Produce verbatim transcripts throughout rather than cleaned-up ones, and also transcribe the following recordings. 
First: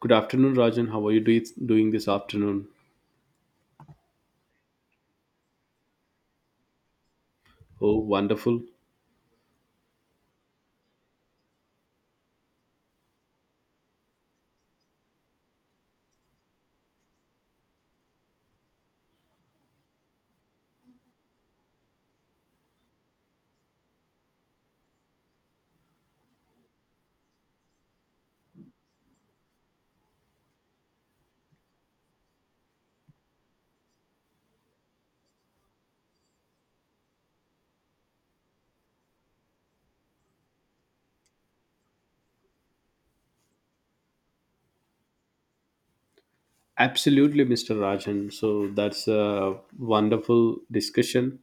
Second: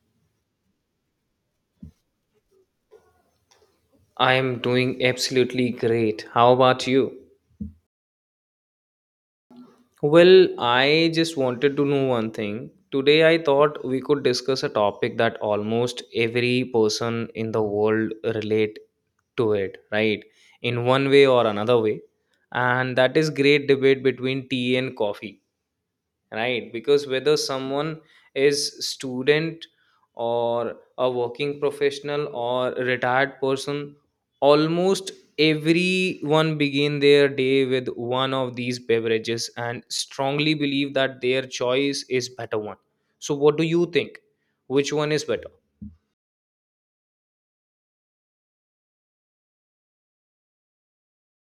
Good afternoon, Rajan. How are you do- doing this afternoon? I am doing absolutely great. How about you? Oh, wonderful. Well, I just wanted to know one thing. Today, I thought we could discuss a topic that almost every person in the world relate to it, right? In one way or another way. And that is great debate between tea and coffee. Right, because whether someone is student or a working professional or a retired person, almost everyone begin their day with one of these beverages and strongly believe that their choice is better one. So what do you think, which one is better? Absolutely, mister Rajan. So that's a wonderful discussion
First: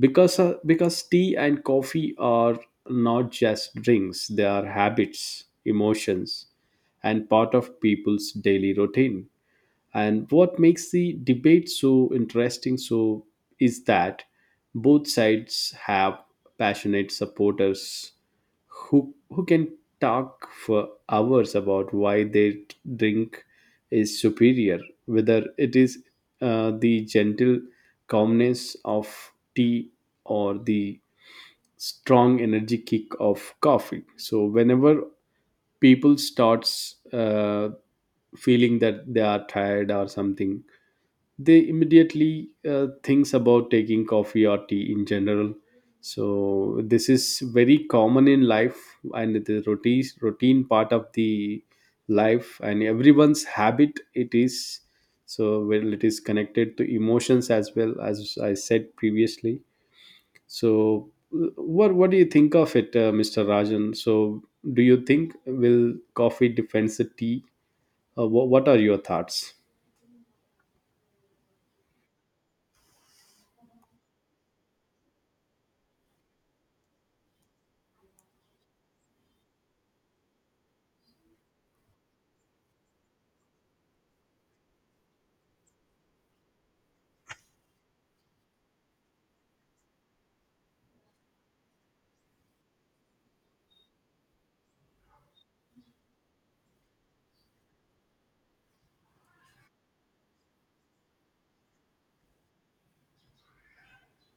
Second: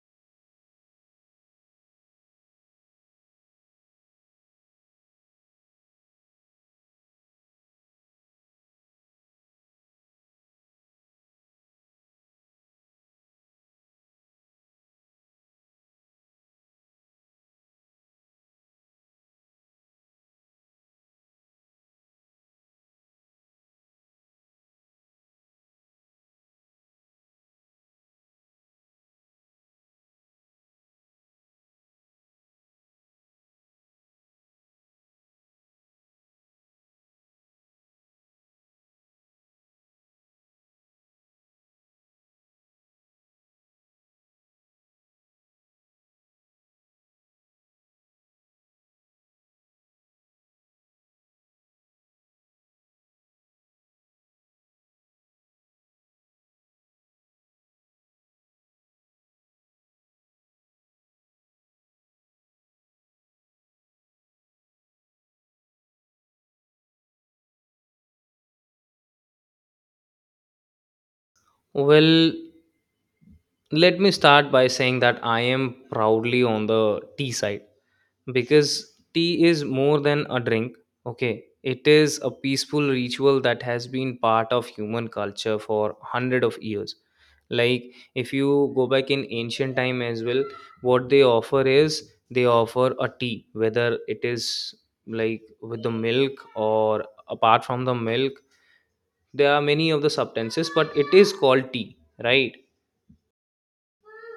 because uh, because tea and coffee are not just drinks; they are habits, emotions, and part of people's daily routine. And what makes the debate so interesting so is that both sides have passionate supporters who who can talk for hours about why their drink is superior, whether it is uh, the gentle calmness of tea or the strong energy kick of coffee. So whenever people starts uh, feeling that they are tired or something, they immediately uh, thinks about taking coffee or tea in general. So this is very common in life, and the routine routine part of the life and everyone's habit it is. So, well, it is connected to emotions as well, as I said previously. So uh, what what do you think of it, uh, Mr. Rajan? So, do you think will coffee defends the tea? Uh, what, what are your thoughts? Well, let me start by saying that I am proudly on the tea side because tea is more than a drink. Okay, it is a peaceful ritual that has been part of human culture for hundred of years. Like if you go back in ancient time as well, what they offer is they offer a tea, whether it is like with the milk or apart from the milk. There are many of the substances, but it is called tea, right?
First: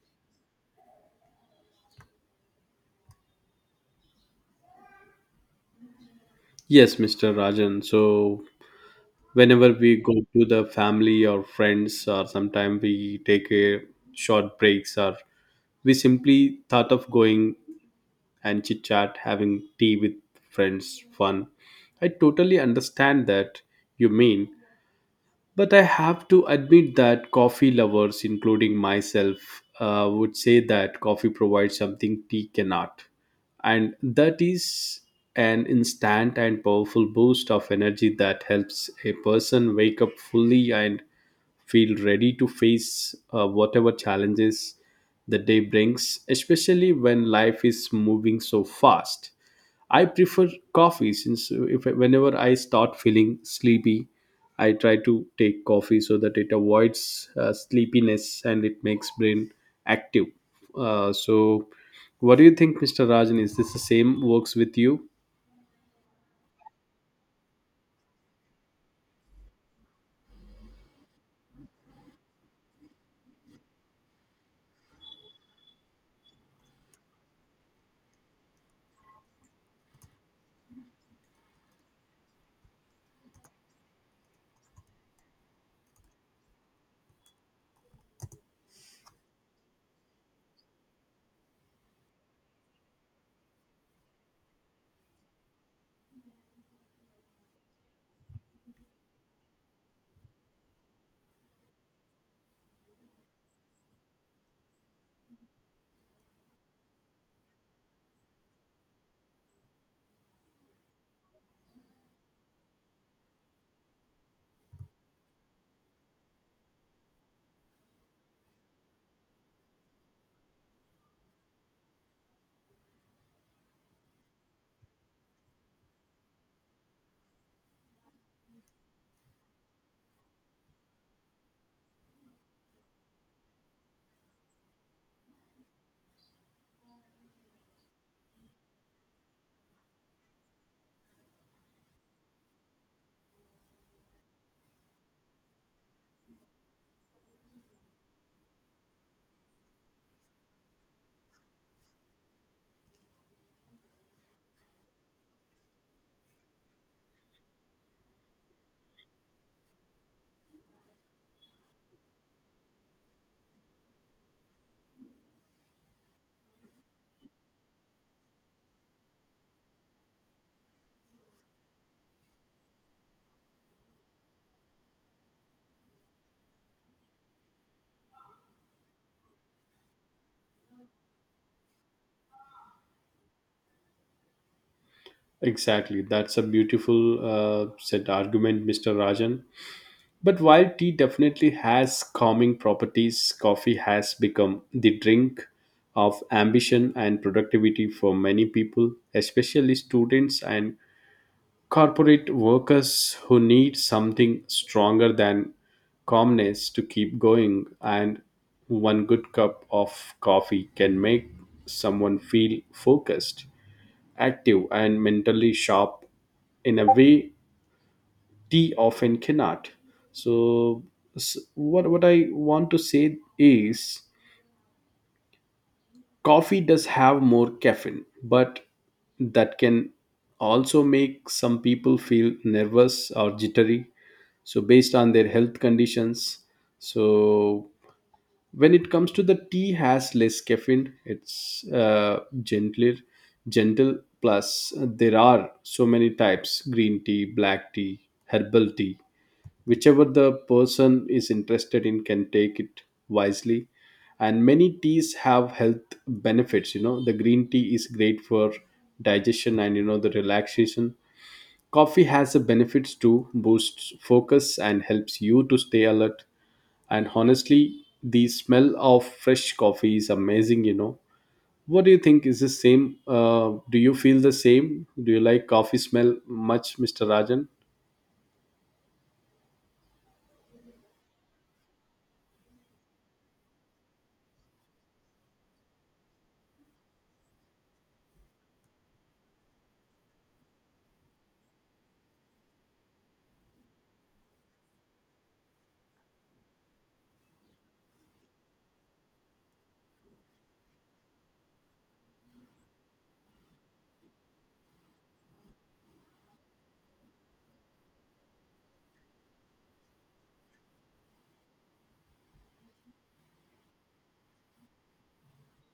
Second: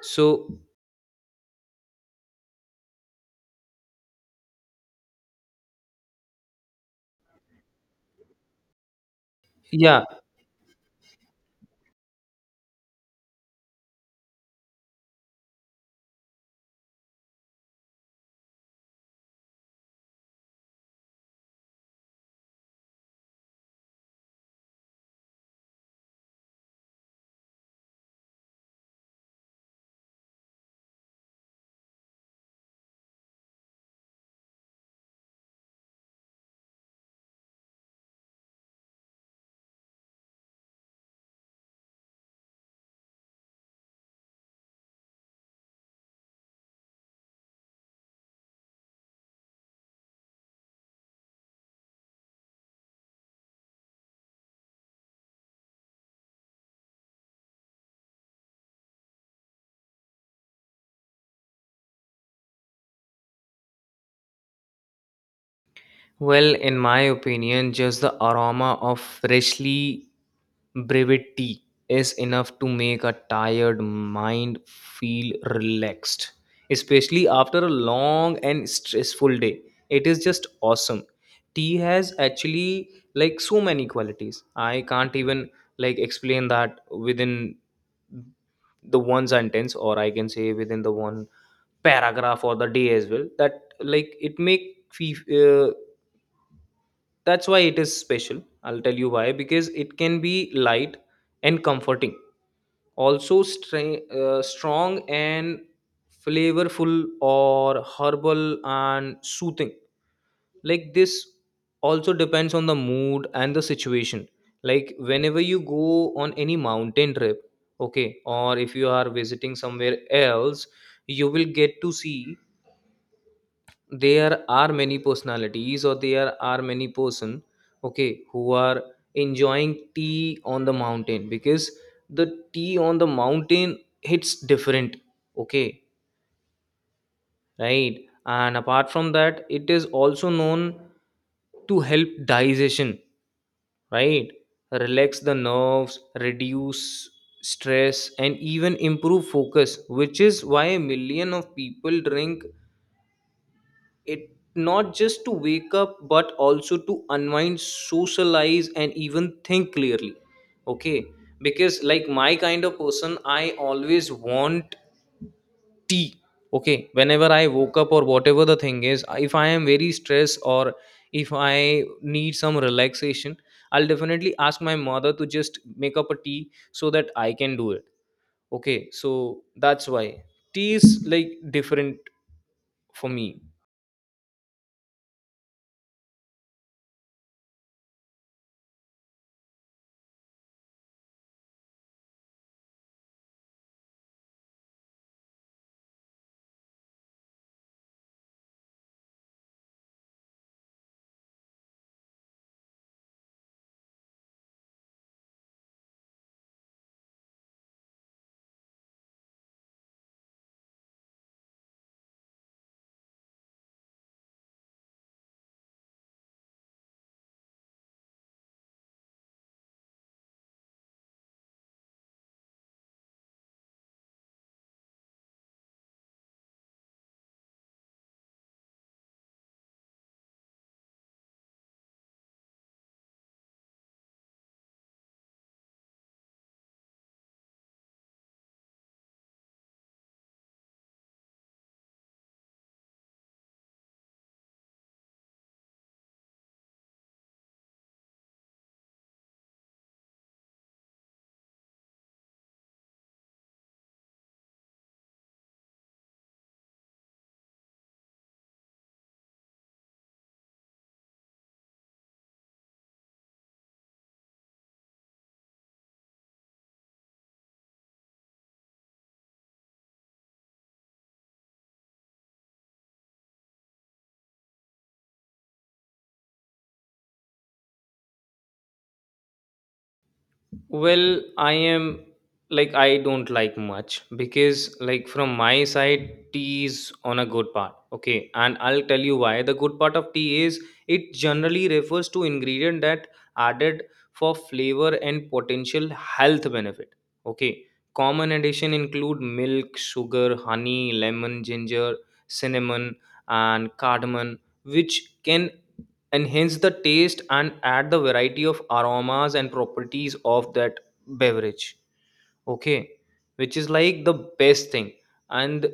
So Yes, Mr. Rajan. So whenever we yeah. go to the family or friends, or sometimes we take a short breaks, or we simply thought of going and chit chat having tea with friends fun. I totally understand that you mean. But I have to admit that coffee lovers, including myself, uh, would say that coffee provides something tea cannot. And that is an instant and powerful boost of energy that helps a person wake up fully and feel ready to face uh, whatever challenges the day brings, especially when life is moving so fast. I prefer coffee since if whenever I start feeling sleepy, I try to take coffee so that it avoids uh, sleepiness and it makes brain active. Uh, so, what do you think, mister Rajan? Is this the same works with you? Well, in my opinion, just the aroma of freshly brewed tea is enough to make a tired mind feel relaxed, especially after a long and stressful day. It is just awesome. Tea has actually like so many qualities. I can't even like explain that within the one sentence, or I can say within the one paragraph or the day as well, that like it make fe- uh, that's why it is special. I'll tell you why, because it can be light and comforting, also stra- uh, strong and flavorful, or herbal and soothing, like this. Also depends on the mood and the situation, like whenever you go on any mountain trip, okay, or if you are visiting somewhere else, you will get to see there are many personalities or there are many person, okay, who are enjoying tea on the mountain because the tea on the mountain hits different. Okay, right. And apart from that, it is also known to help digestion, right, relax the nerves, reduce stress, and even improve focus, which is why a million of people drink it, not just to wake up, but also to unwind, socialize, and even think clearly. Okay, because like my kind of person, I always want tea. Okay, whenever I woke up or whatever the thing is, if I am very stressed or if I need some relaxation, I'll definitely ask my mother to just make up a tea so that I can do it. Okay, so that's why tea is like different for me. Exactly, that's a beautiful uh, said argument, mister Rajan. But while tea definitely has calming properties, coffee has become the drink of ambition and productivity for many people, especially students and corporate workers who need something stronger than calmness to keep going. And one good cup of coffee can make someone feel focused, active, and mentally sharp in a way they often cannot. So, s- what what I want to say is, coffee does have more caffeine, but that can also make some people feel nervous or jittery. So, based on their health conditions. So, when it comes to the tea, has less caffeine. It's uh, gentler, gentle. Plus, there are so many types: green tea, black tea, herbal tea, whichever the person is interested in can take it wisely. And many teas have health benefits. You know, the green tea is great for digestion, and, you know, the relaxation. Coffee has the benefits to boost focus and helps you to stay alert. And honestly, the smell of fresh coffee is amazing. You know, what do you think, is the same? Uh, do you feel the same? Do you like coffee smell much, Mr. Rajan? Well, I am like I don't like much, because like from my side tea is on a good part. Okay, and I'll tell you why. The good part of tea is it generally refers to ingredient that added for flavor and potential health benefit. Okay. Common addition include milk, sugar, honey, lemon, ginger, cinnamon and cardamom, which can enhance the taste and add the variety of aromas and properties of that beverage. Okay, which is like the best thing. And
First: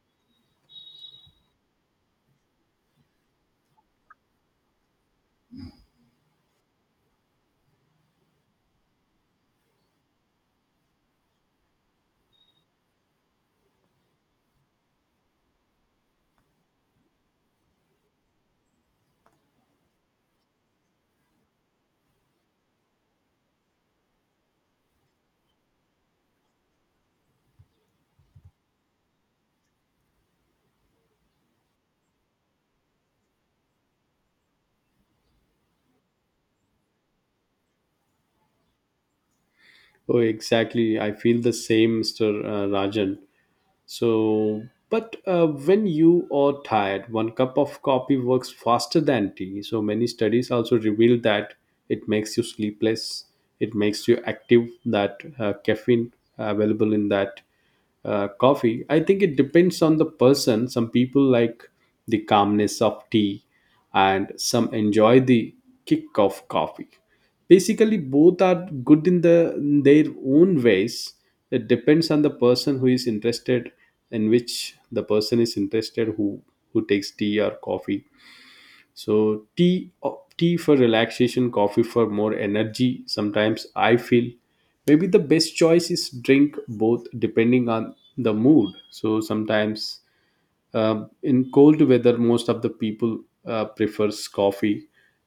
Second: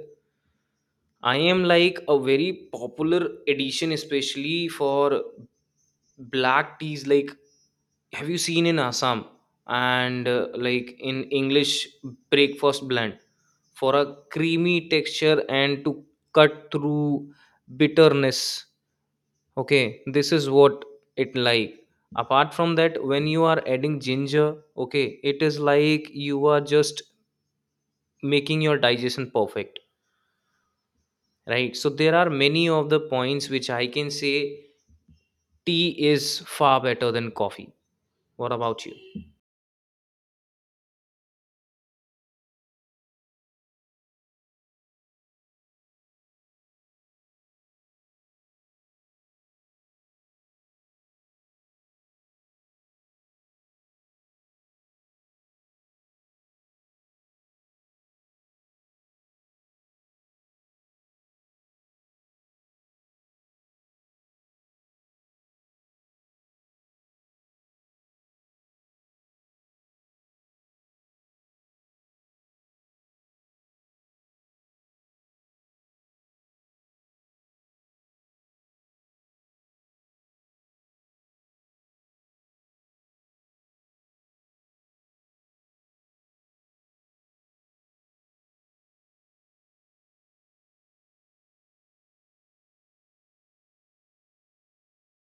I am like a very popular edition, especially for black teas, like have you seen in Assam, and uh, like in English breakfast blend, for a creamy texture and to cut through bitterness. Okay, this is what it like. Apart from that, when you are adding ginger, okay, it is like you are just making your digestion perfect, right? So there are many of the points which I can say tea is far better than coffee. What about you? Oh, exactly. I feel the same, mister uh, Rajan. So, but uh, when you are tired, one cup of coffee works faster than tea. So, many studies also reveal that it makes you sleepless, it makes you active, that uh, caffeine available in that uh, coffee. I think it depends on the person. Some people like the calmness of tea, and some enjoy the kick of coffee. Basically, both are good in the in their own ways. It depends on the person who is interested, in which the person is interested, who who takes tea or coffee. So tea uh, tea for relaxation, coffee for more energy. Sometimes I feel maybe the best choice is drink both depending on the mood. So sometimes uh, in cold weather most of the people uh, prefers coffee.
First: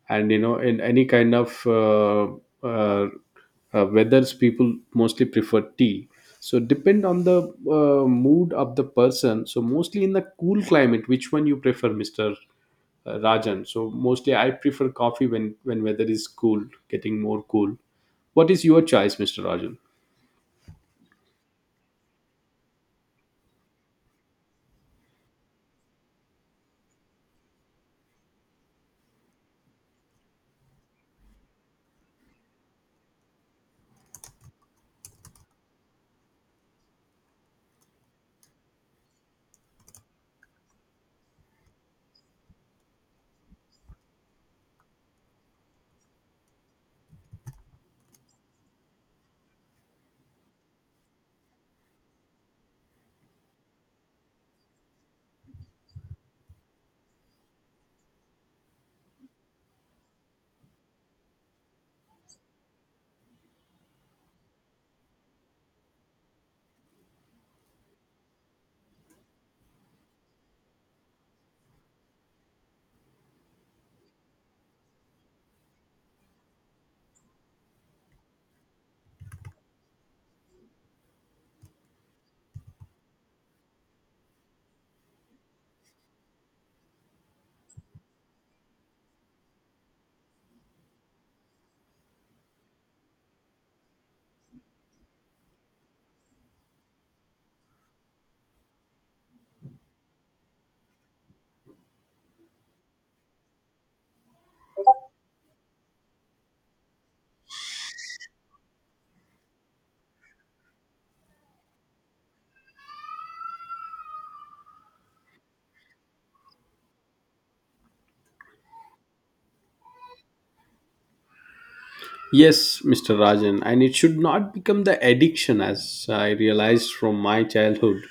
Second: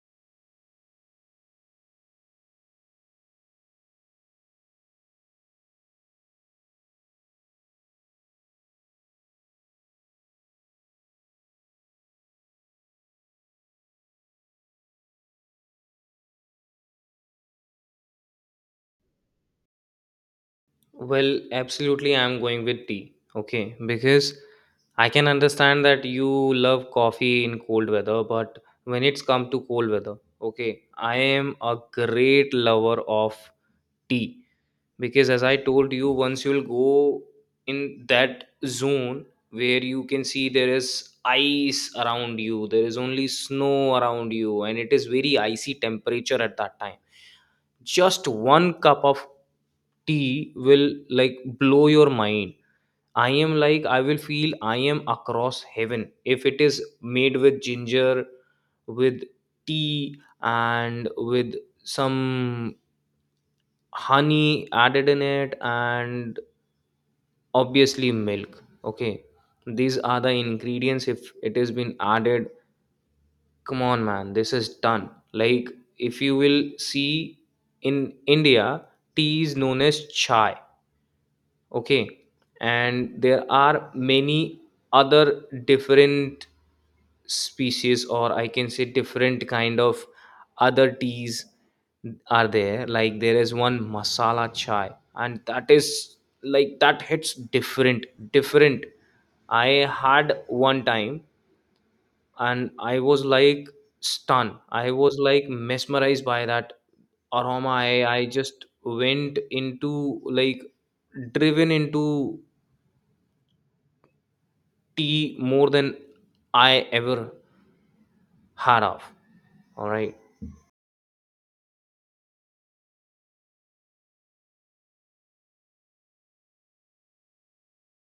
And you know, in any kind of uh, uh, uh, weathers people mostly prefer tea. So depend on the uh, mood of the person. So mostly in the cool climate, which one you prefer, Mr. Uh, rajan? So mostly I prefer coffee when when weather is cool, getting more cool. What is your choice, Mr. Rajan? Well, absolutely, I'm going with tea. Okay, because I can understand that you love coffee in cold weather, but when it's come to cold weather, okay, I am a great lover of tea. Because as I told you, once you'll go in that zone where you can see there is ice around you, there is only snow around you, and it is very icy temperature, at that time just one cup of tea will like blow your mind. I am like I will feel I am across heaven if it is made with ginger, with tea, and with some honey added in it, and obviously milk. Okay, these are the ingredients if it has been added. Come on man, this is done. Like if you will see in India, tea is known as chai. Okay, and there are many other different species, or I can say different kind of other teas are there. Like there is one masala chai, and that is like that hits different. different I had one time and I was like stunned, I was like mesmerized by that aroma. I i just went into like, driven into tea more than I ever had of. All right. Yes, mister Rajan, and it should not become the addiction as I realized from my childhood.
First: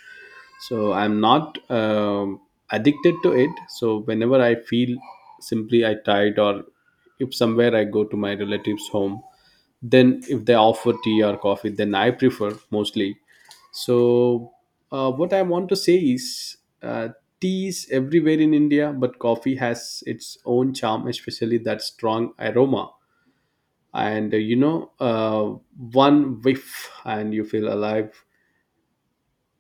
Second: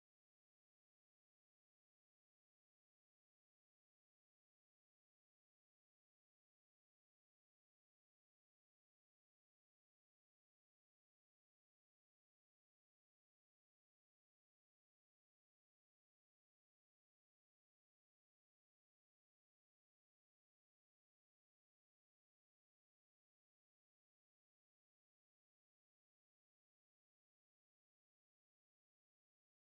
So I'm not um, addicted to it. So whenever I feel simply I tired, or if somewhere I go to my relatives' home, then if they offer tea or coffee, then I prefer mostly. So uh, what I want to say is, uh, tea is everywhere in India, but coffee has its own charm, especially that strong aroma and uh, you know, uh, one whiff and you feel alive.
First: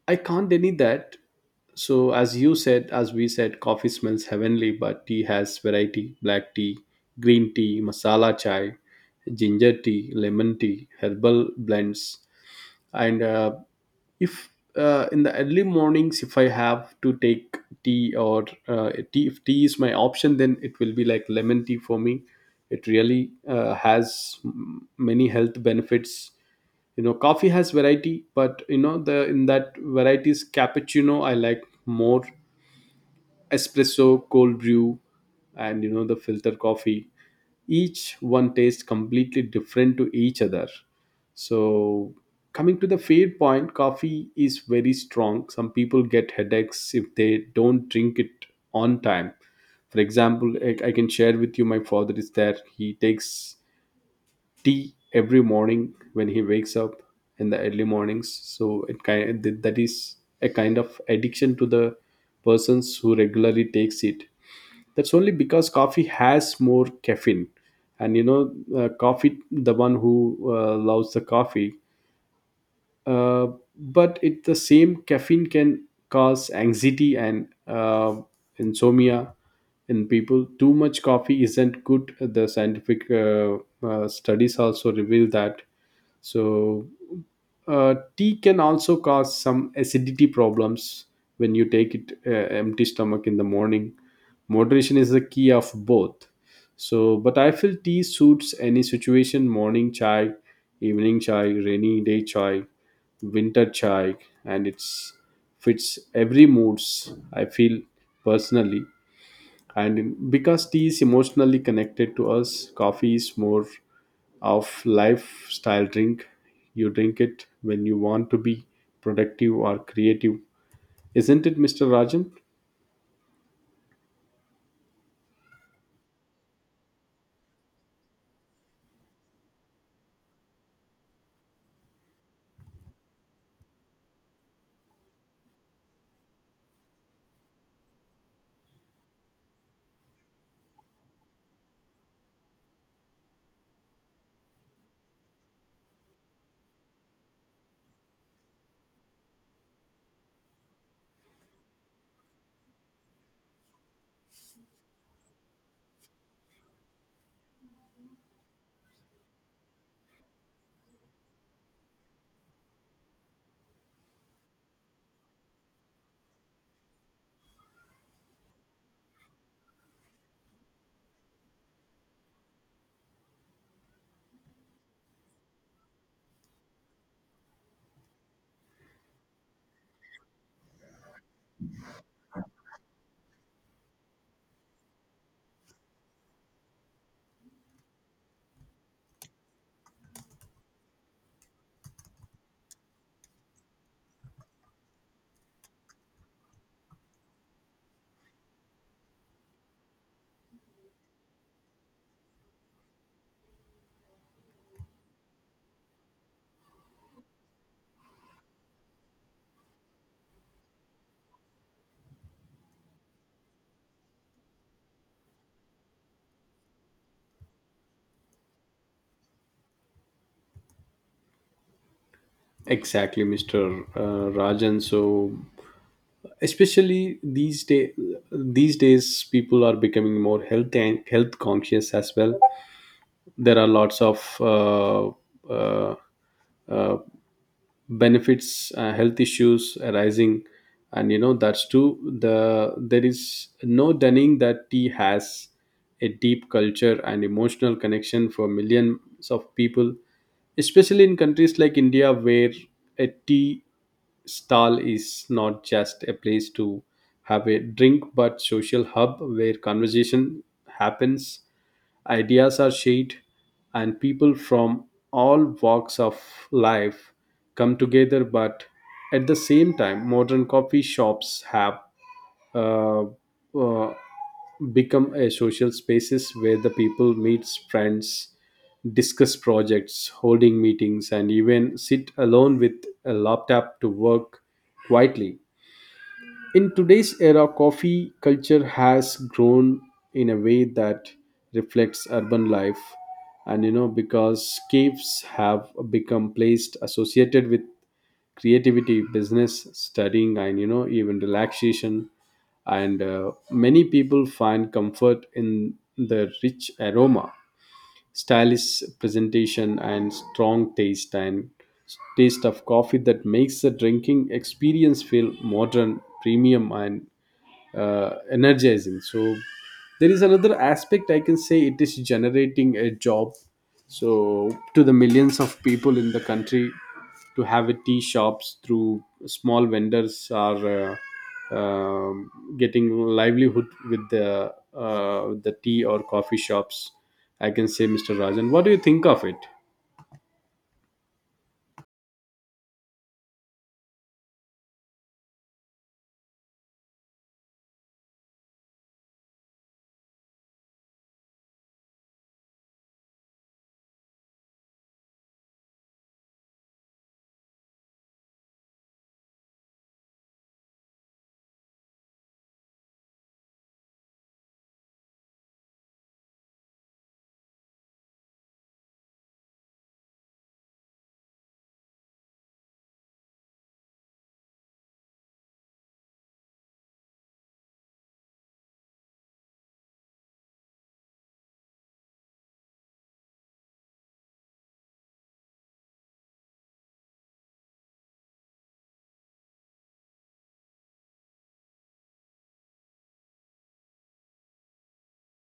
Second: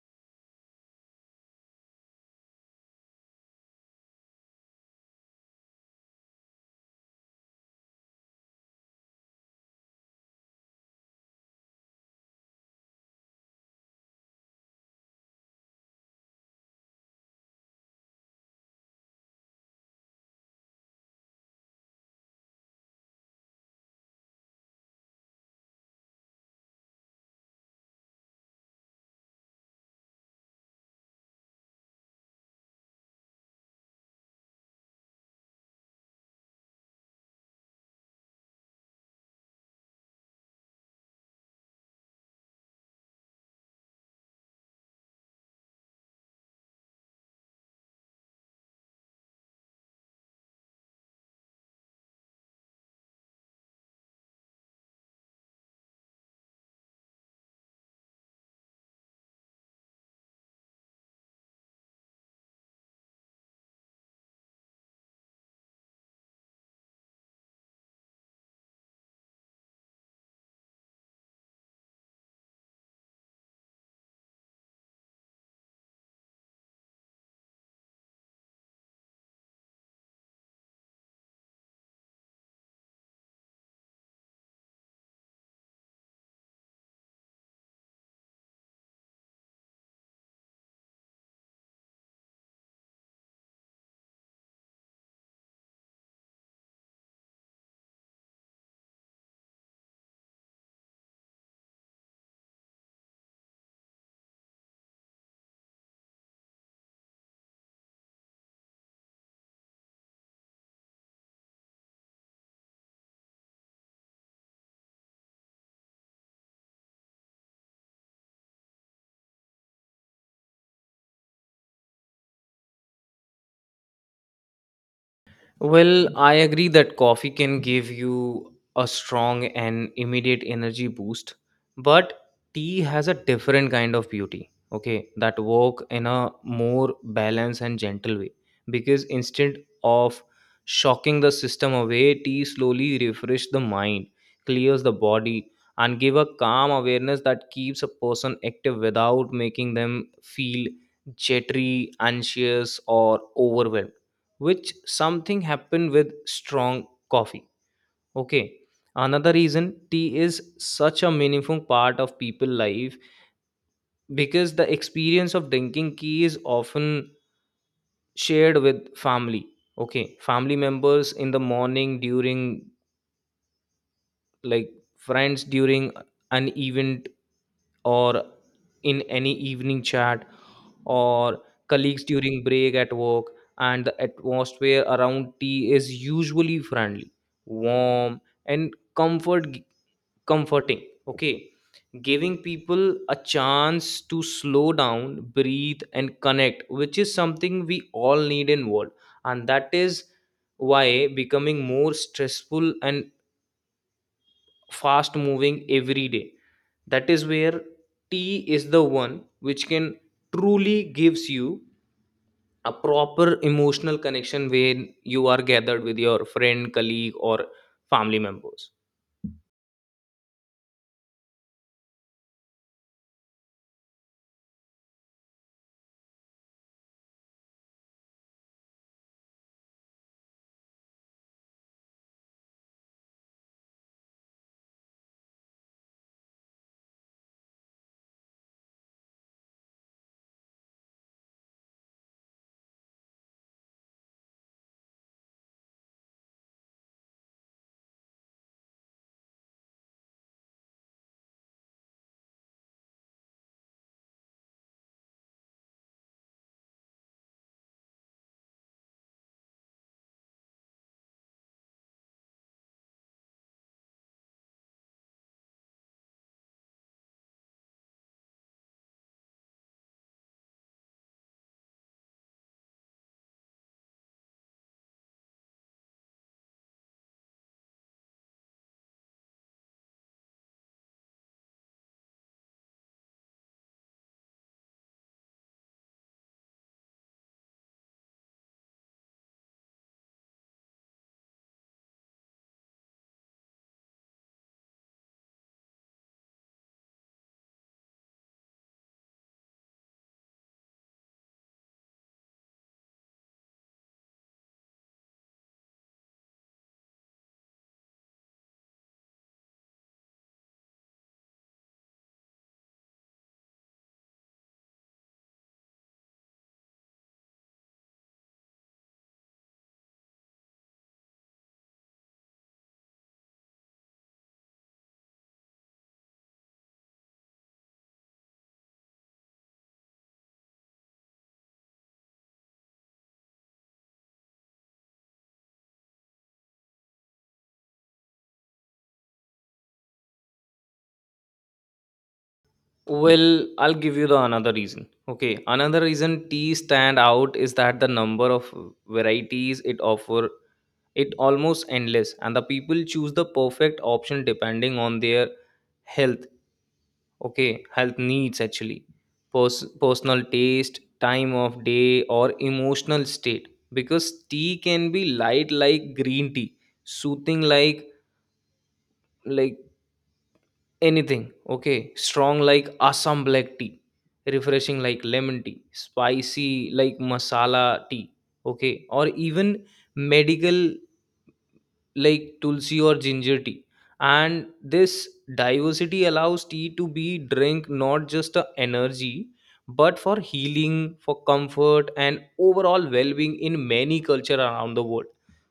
I can't deny that. So as you said, as we said, coffee smells heavenly but tea has variety: black tea, green tea, masala chai, ginger tea, lemon tea, herbal blends. And uh, if uh, in the early mornings, if I have to take tea or uh, tea, if tea is my option, then it will be like lemon tea for me. It really uh, has m- many health benefits. You know, coffee has variety, but you know, the in that varieties, cappuccino I like more, espresso, cold brew, and you know, the filter coffee. Each one tastes completely different to each other. So coming to the fair point, coffee is very strong. Some people get headaches if they don't drink it on time. For example, I, I can share with you, my father is there. He takes tea every morning when he wakes up in the early mornings. So it kind that is a kind of addiction to the persons who regularly takes it. That's only because coffee has more caffeine. And you know uh, coffee, the one who uh, loves the coffee, uh, but it the same caffeine can cause anxiety and uh, insomnia in people. Too much coffee isn't good. The scientific uh, uh, studies also reveal that. So uh, tea can also cause some acidity problems when you take it uh, empty stomach in the morning. Moderation is the key of both. So but I feel tea suits any situation: morning chai, evening chai, rainy day chai, winter chai. And it's fits every moods, I feel personally. And in, because tea is emotionally connected to us, coffee is more of lifestyle drink. You drink it when you want to be productive or creative. Isn't it, Mr. Rajan? Well, I agree that coffee can give you a strong and immediate energy boost, but tea has a different kind of beauty, okay, that work in a more balanced and gentle way. Because instead of shocking the system away, tea slowly refresh the mind, clears the body, and give a calm awareness that keeps a person active without making them feel jittery, anxious, or overwhelmed, which something happened with strong coffee. Okay, another reason tea is such a meaningful part of people life, because the experience of drinking tea is often shared with family. Okay, family members in the morning, during like friends during an event, or in any evening chat, or colleagues during break at work. And the atmosphere around tea is usually friendly, warm, and comfort comforting. Okay, giving people a chance to slow down, breathe, and connect, which is something we all need in world. And that is why, becoming more stressful and fast moving every day, that is where tea is the one which can truly gives you a proper emotional connection when you are gathered with your friend, colleague, or family members. Exactly, Mr. Uh, rajan. So, especially these day these days people are becoming more health and health conscious as well. There are lots of uh, uh, uh, benefits, uh, health issues arising. And you know, that's too the there is no denying that tea has a deep culture and emotional connection for millions of people, especially in countries like India, where a tea stall is not just a place to have a drink but social hub where conversation happens. Ideas are shared, and people from all walks of life come together. But at the same time, modern coffee shops have uh, uh, become a social spaces where the people meet friends, discuss projects, holding meetings, and even sit alone with a laptop to work quietly. In today's era, coffee culture has grown in a way that reflects urban life. And you know, because caves have become placed associated with creativity, business, studying, and you know, even relaxation. And uh, many people find comfort in the rich aroma, stylish presentation, and strong taste and taste of coffee that makes the drinking experience feel modern, premium, and uh, energizing. So there is another aspect I can say, it is generating a job. So to the millions of people in the country, to have a tea shops through small vendors are uh, um, getting livelihood with the uh, the tea or coffee shops, I can say, Mr. Rajan. What do you think of it? Well, I'll give you the another reason. Okay, another reason tea stand out is that the number of varieties it offer, it almost endless, and the people choose the perfect option depending on their health. Okay, health needs actually. Pers- personal taste, time of day, or emotional state, because tea can be light like green tea, soothing like like anything, okay, strong like Assam black tea, refreshing like lemon tea, spicy like masala tea, okay, or even medical like tulsi or ginger tea. And this diversity allows tea to be drink not just a energy, but for healing, for comfort, and overall well-being in many culture around the world,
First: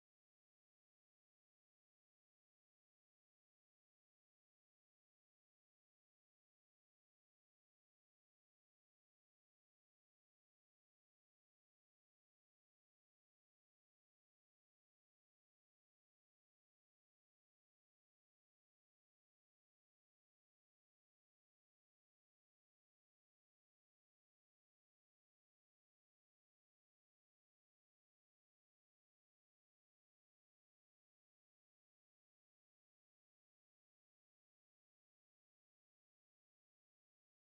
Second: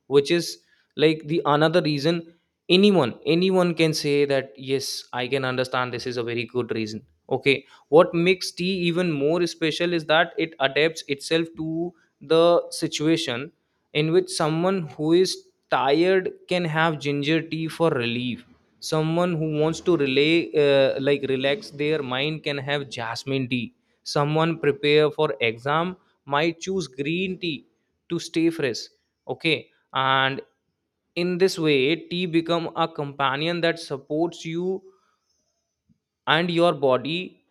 which is like the another reason. Anyone anyone can say that yes, I can understand this is a very good reason. Okay, what makes tea even more special is that it adapts itself to the situation, in which someone who is tired can have ginger tea for relief, someone who wants to relay uh, like relax their mind can have jasmine tea, someone prepare for exam might choose green tea to stay fresh. Okay, and in this way tea become a companion that supports you and your body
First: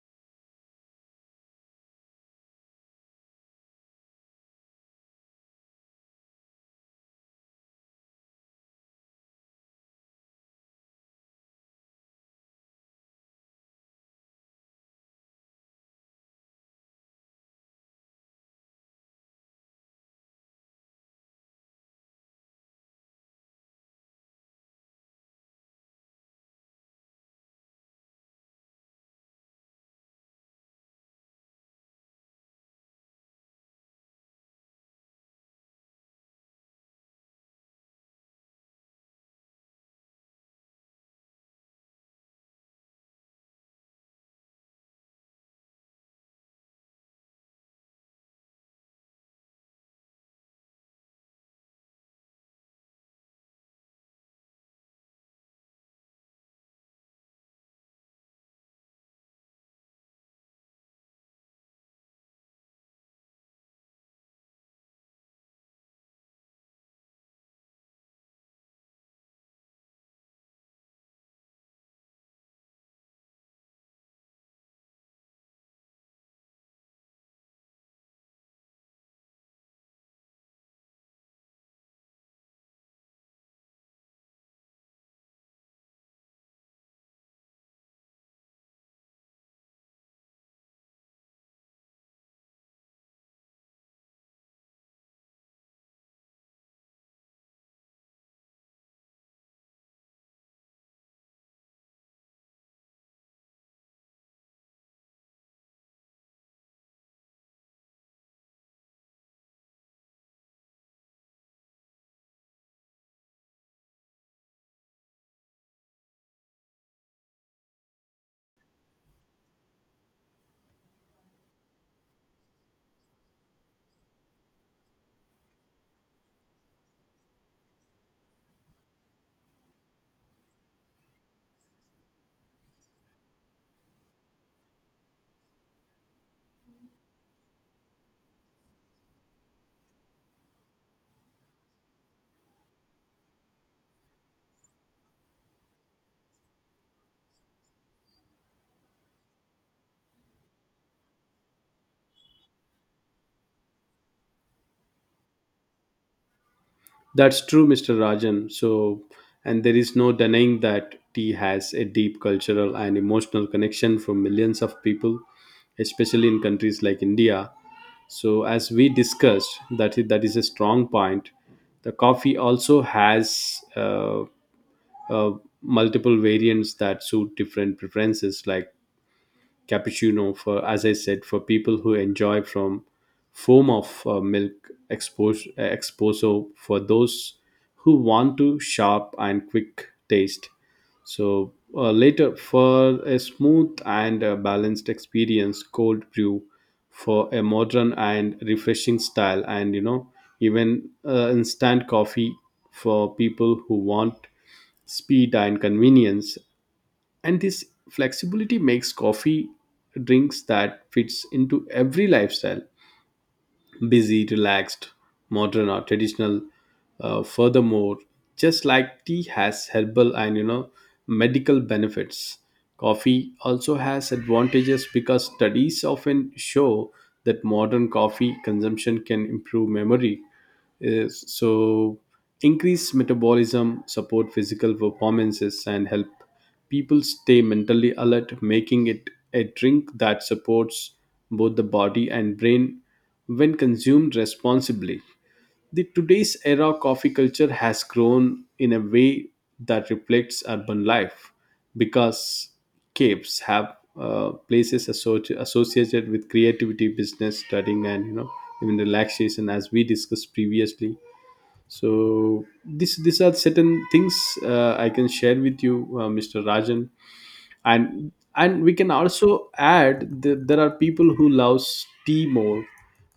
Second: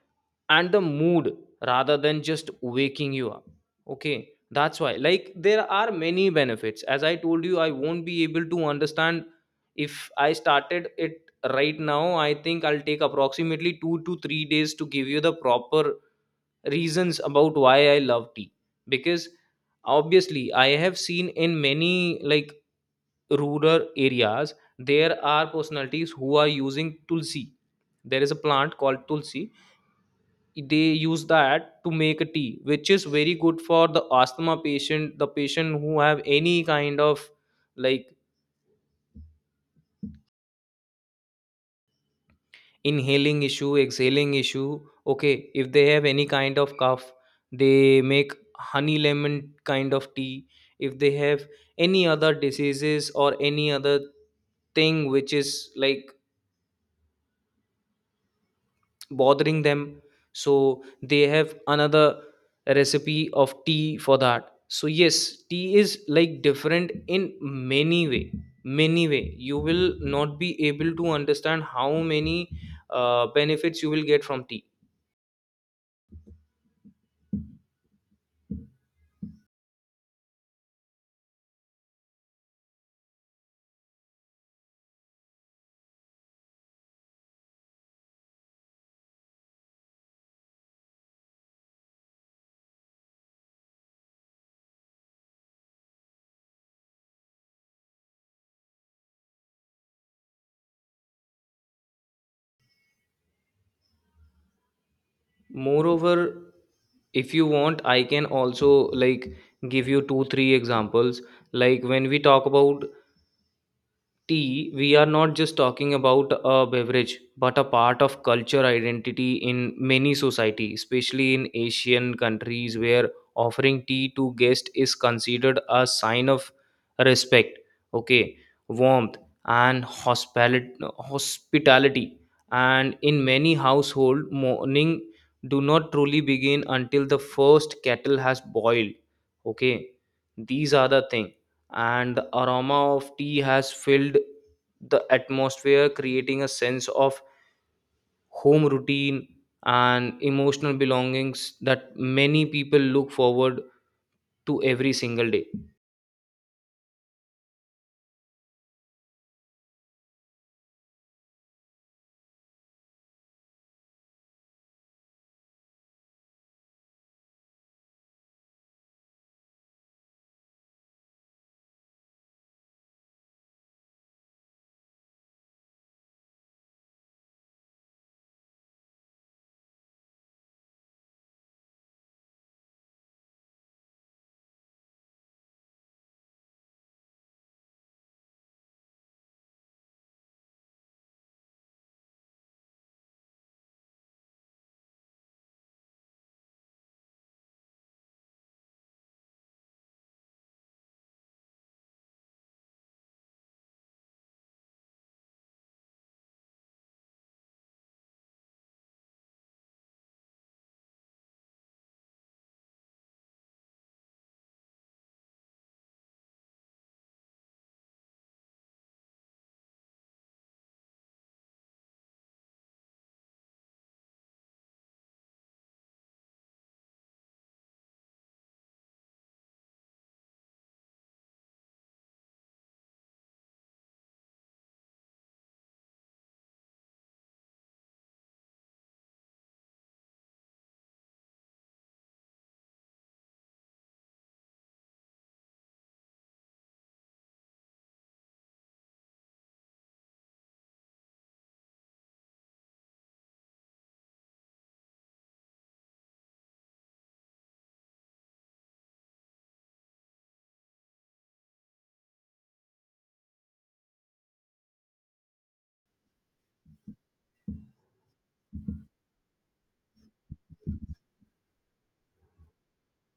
and the mood, rather than just waking you up. Okay, that's why like there are many benefits, as I told you I won't be able to understand if I started it right now. I think I'll take approximately two to three days to give you the proper reasons about why I love tea. Because obviously I have seen in many, like, rural areas there are personalities who are using tulsi. There is a plant called tulsi, they use that to make a tea which is very good for the asthma patient, the patient who have any kind of like inhaling issue, exhaling issue. Okay, if they have any kind of cough, they make honey lemon kind of tea. If they have any other diseases or any other thing which is like bothering them, so they have another recipe of tea for that. So yes, tea is like different in many way, many way you will not be able to understand how many uh, benefits you will get from tea. Moreover, if you want I can also like give you two three examples. Like when we talk about tea, we are not just talking about a beverage, but a part of culture identity in many society, especially in Asian countries where offering tea to guest is considered a sign of respect, okay, warmth, and hospitali- hospitality. And in many household, morning do not truly begin until the first kettle has boiled. Okay, these are the thing, and the aroma of tea has filled the atmosphere, creating a sense of home routine and emotional belongings that many people look forward to every single day. That's true, mister Rajan. So, and there is no denying that tea has a deep cultural and emotional connection for millions of people, especially in countries like India. So, as we discussed, that is, that is a strong point. The coffee also has uh, uh, multiple variants that suit different preferences, like cappuccino, for as I said, for people who enjoy from foam of uh, milk, expos- uh, espresso for those who want to sharp and quick taste. So uh, later for a smooth and uh, balanced experience, cold brew for a modern and refreshing style, and you know, even uh, instant coffee for people who want speed and convenience. And this flexibility makes coffee drinks that fits into every lifestyle: busy, relaxed, modern, or traditional. Uh, furthermore just like tea has herbal and you know, medical benefits, coffee also has advantages because studies often show that modern coffee consumption can improve memory. Yes, so increase metabolism, support physical performances, and help people stay mentally alert, making it a drink that supports both the body and brain when consumed responsibly. The today's era coffee culture has grown in a way that reflects urban life, because caves have uh, places associ- associated with creativity, business, studying, and you know, even relaxation, as we discussed previously. So this these are certain things, uh, I can share with you, uh, Mr. Rajan. And and we can also add that there are people who loves tea more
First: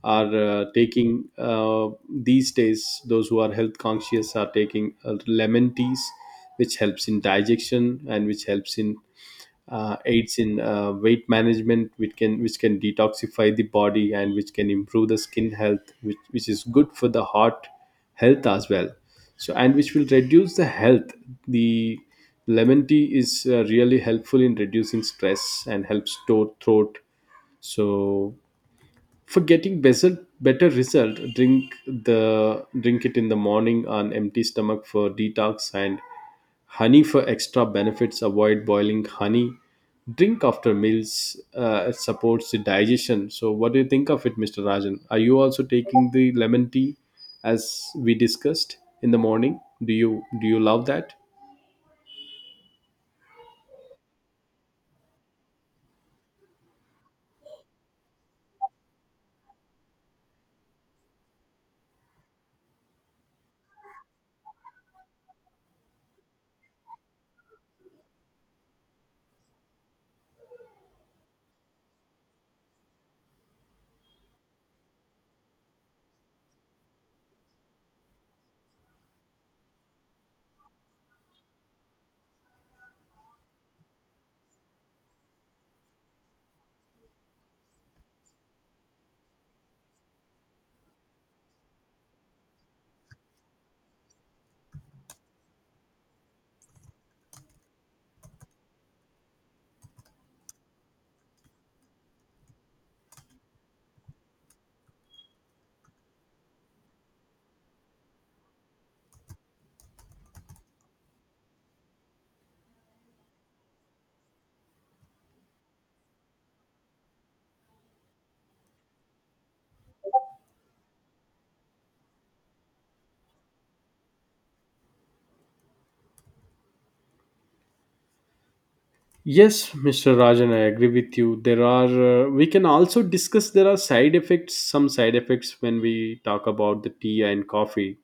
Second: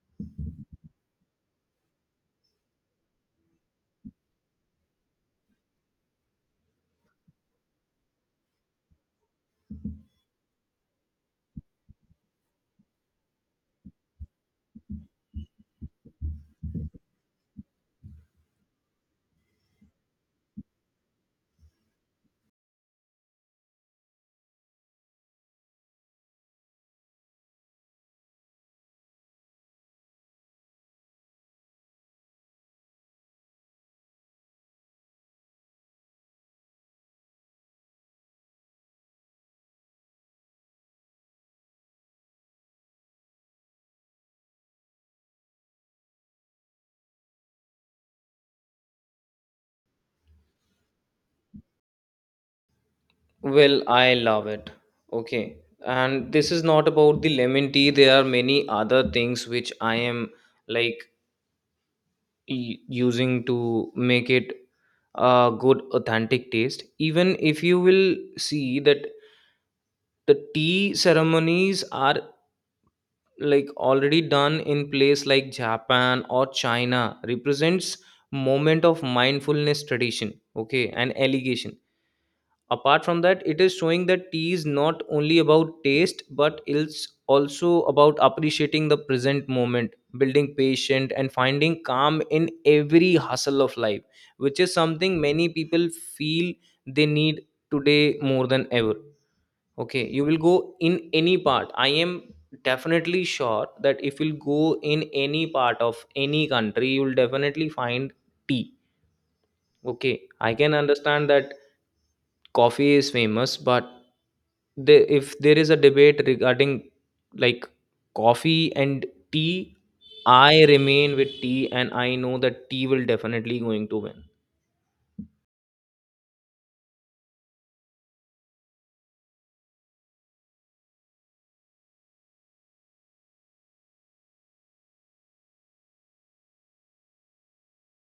are uh, taking, uh, these days, those who are health conscious are taking uh, lemon teas which helps in digestion and which helps in uh, aids in uh, weight management, which can which can detoxify the body and which can improve the skin health, which, which is good for the heart health as well. So and which will reduce the health, the lemon tea is uh, really helpful in reducing stress and helps store throat. So for getting better better result, drink the drink it in the morning on empty stomach for detox, and honey for extra benefits, avoid boiling honey. Drink after meals, uh, it supports the digestion. So what do you think of it, Mr. Rajan? Are you also taking the lemon tea, as we discussed, in the morning? Do you do you love that? Well, I love it. Okay, and this is not about the lemon tea, there are many other things which I am like e- using to make it a good authentic taste. Even if you will see that the tea ceremonies are like already done in place like Japan or China, represents moment of mindfulness tradition, okay, and allegation. Apart from that, it is showing that tea is not only about taste, but it's also about appreciating the present moment, building patient, and finding calm in every hustle of life, which is something many people feel they need today more than ever. Okay, you will go in any part. I am definitely sure that if you'll go in any part of any country, you'll definitely find tea. Okay, I can understand that coffee is famous, but the, if there is a debate regarding like coffee and tea, I remain with tea, and I know that tea will definitely going to win. Yes, mister Rajan, I agree with you. There are, uh, we can also discuss, there are side effects, some side effects when we talk about the tea and coffee.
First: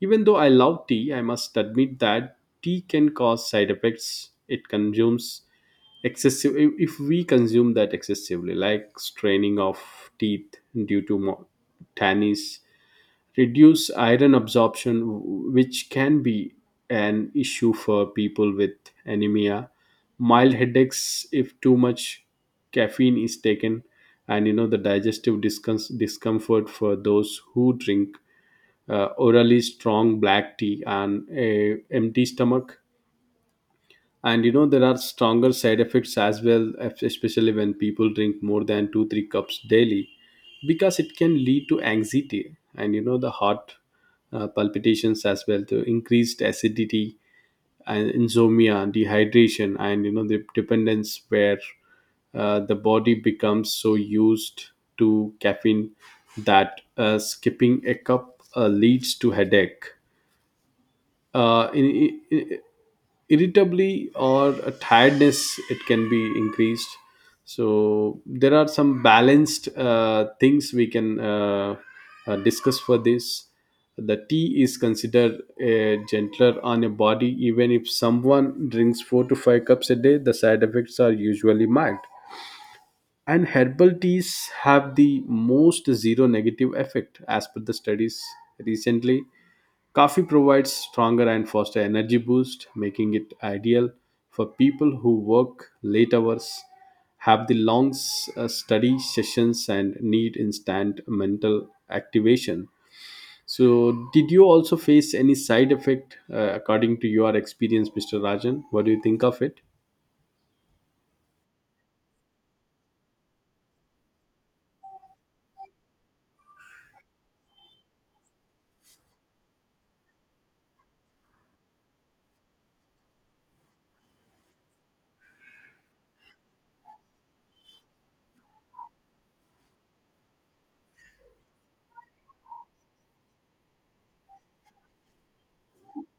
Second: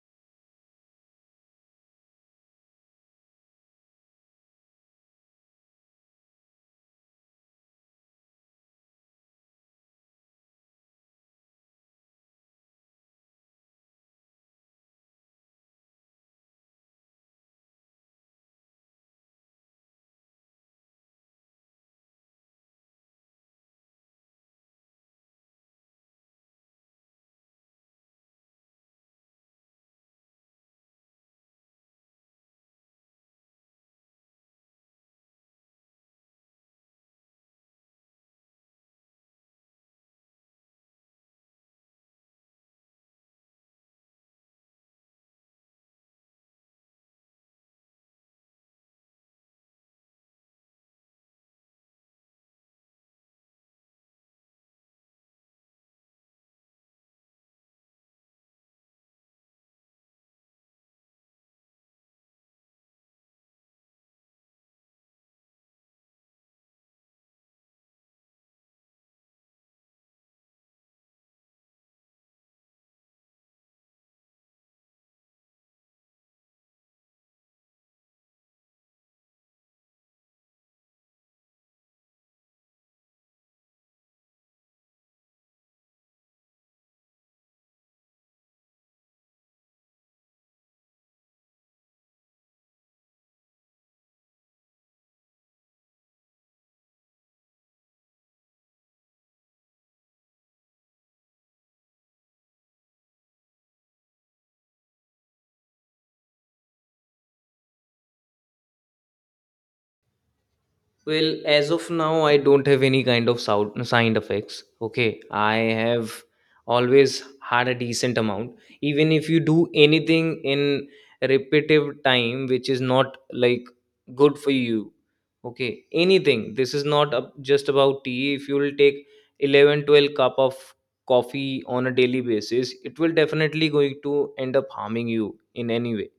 Even though I love tea, I must admit that tea can cause side effects. It consumes excessive, if if we consume that excessively, like straining of teeth due to mo- tannies, reduce iron absorption, which can be an issue for people with anemia, mild headaches if too much caffeine is taken, and you know the digestive discom- discomfort for those who drink uh, orally strong black tea on a empty stomach. And you know there are stronger side effects as well, es- especially when people drink more than two three cups daily, because it can lead to anxiety, and you know the heart uh, palpitations as well, to increased acidity, and insomnia, dehydration, and you know the dependence, where uh, the body becomes so used to caffeine that uh, skipping a cup uh, leads to headache, uh, in, in, irritably or a tiredness, it can be increased. So there are some balanced uh, things we can uh, uh, discuss for this. The tea is considered a gentler on your body, even if someone drinks four to five cups a day, the side effects are usually mild. And herbal teas have the most zero negative effect as per the studies recently. Coffee provides stronger and faster energy boost, making it ideal for people who work late hours, have the long s- uh, study sessions, and need instant mental activation. So, did you also face any side effect uh, according to your experience, mister Rajan? What do you think of it? Well, as of now, I don't have any kind of sound side effects. Okay, I have always had a decent amount. Even if you do anything in repetitive time, which is not like good for you. Okay, anything. This is not up just about tea. If you will take eleven, twelve cup of coffee on a daily basis, it will definitely going to end up harming you in any way.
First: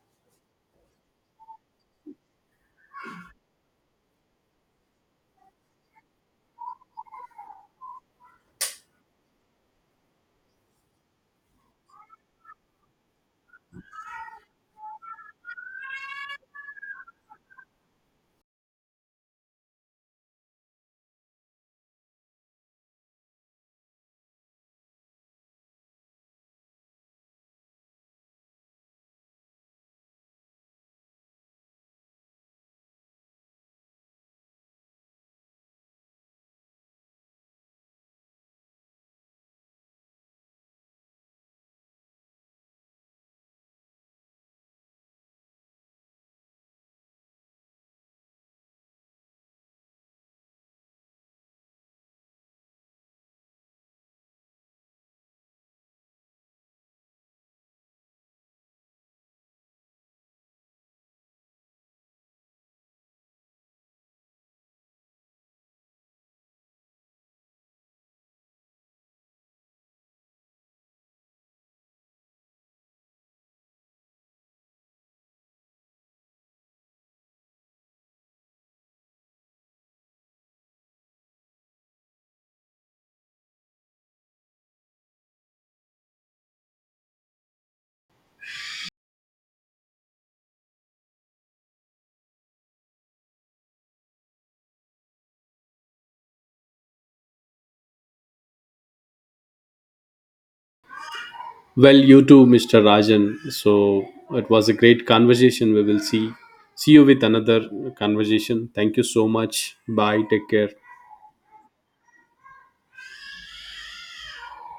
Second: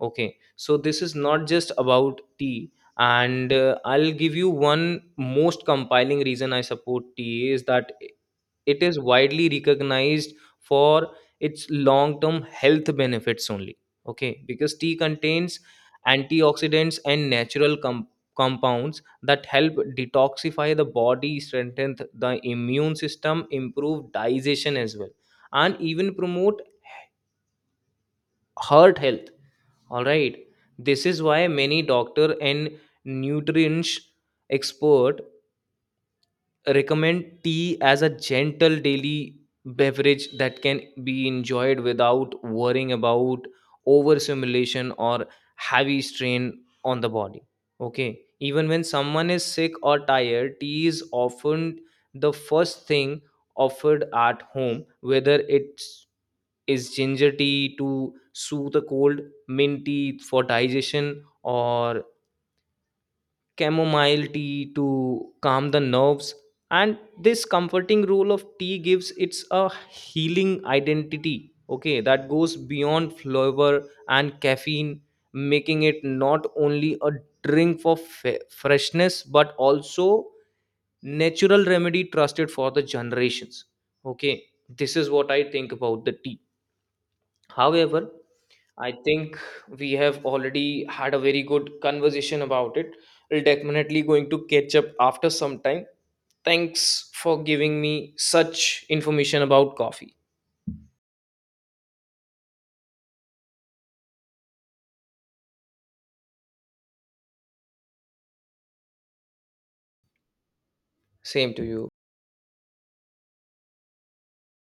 Okay, so this is not just about tea, and uh, I'll give you one most compelling reason I support tea is that it is widely recognized for its long term health benefits only. Okay, because tea contains antioxidants and natural com- compounds that help detoxify the body, strengthen the immune system, improve digestion as well, and even promote heart health, all right. This is why many doctor and nutrients expert recommend tea as a gentle daily beverage that can be enjoyed without worrying about overstimulation or heavy strain on the body. Okay. Even when someone is sick or tired, tea is often the first thing offered at home, whether it's is ginger tea to soothe a cold, mint tea for digestion, or chamomile tea to calm the nerves. And this comforting role of tea gives it's a healing identity, okay, that goes beyond flavor and caffeine, making it not only a drink for fe- freshness, but also natural remedy trusted for the generations. Okay, this is what I think about the tea. However, I think we have already had a very good conversation about it. We're definitely going to catch up after some time. Thanks for giving me such information about coffee. Well, you too, mister Rajan. So, it was a great conversation. We will see see you with another conversation. Thank you so much. Bye. Take care. Same to you.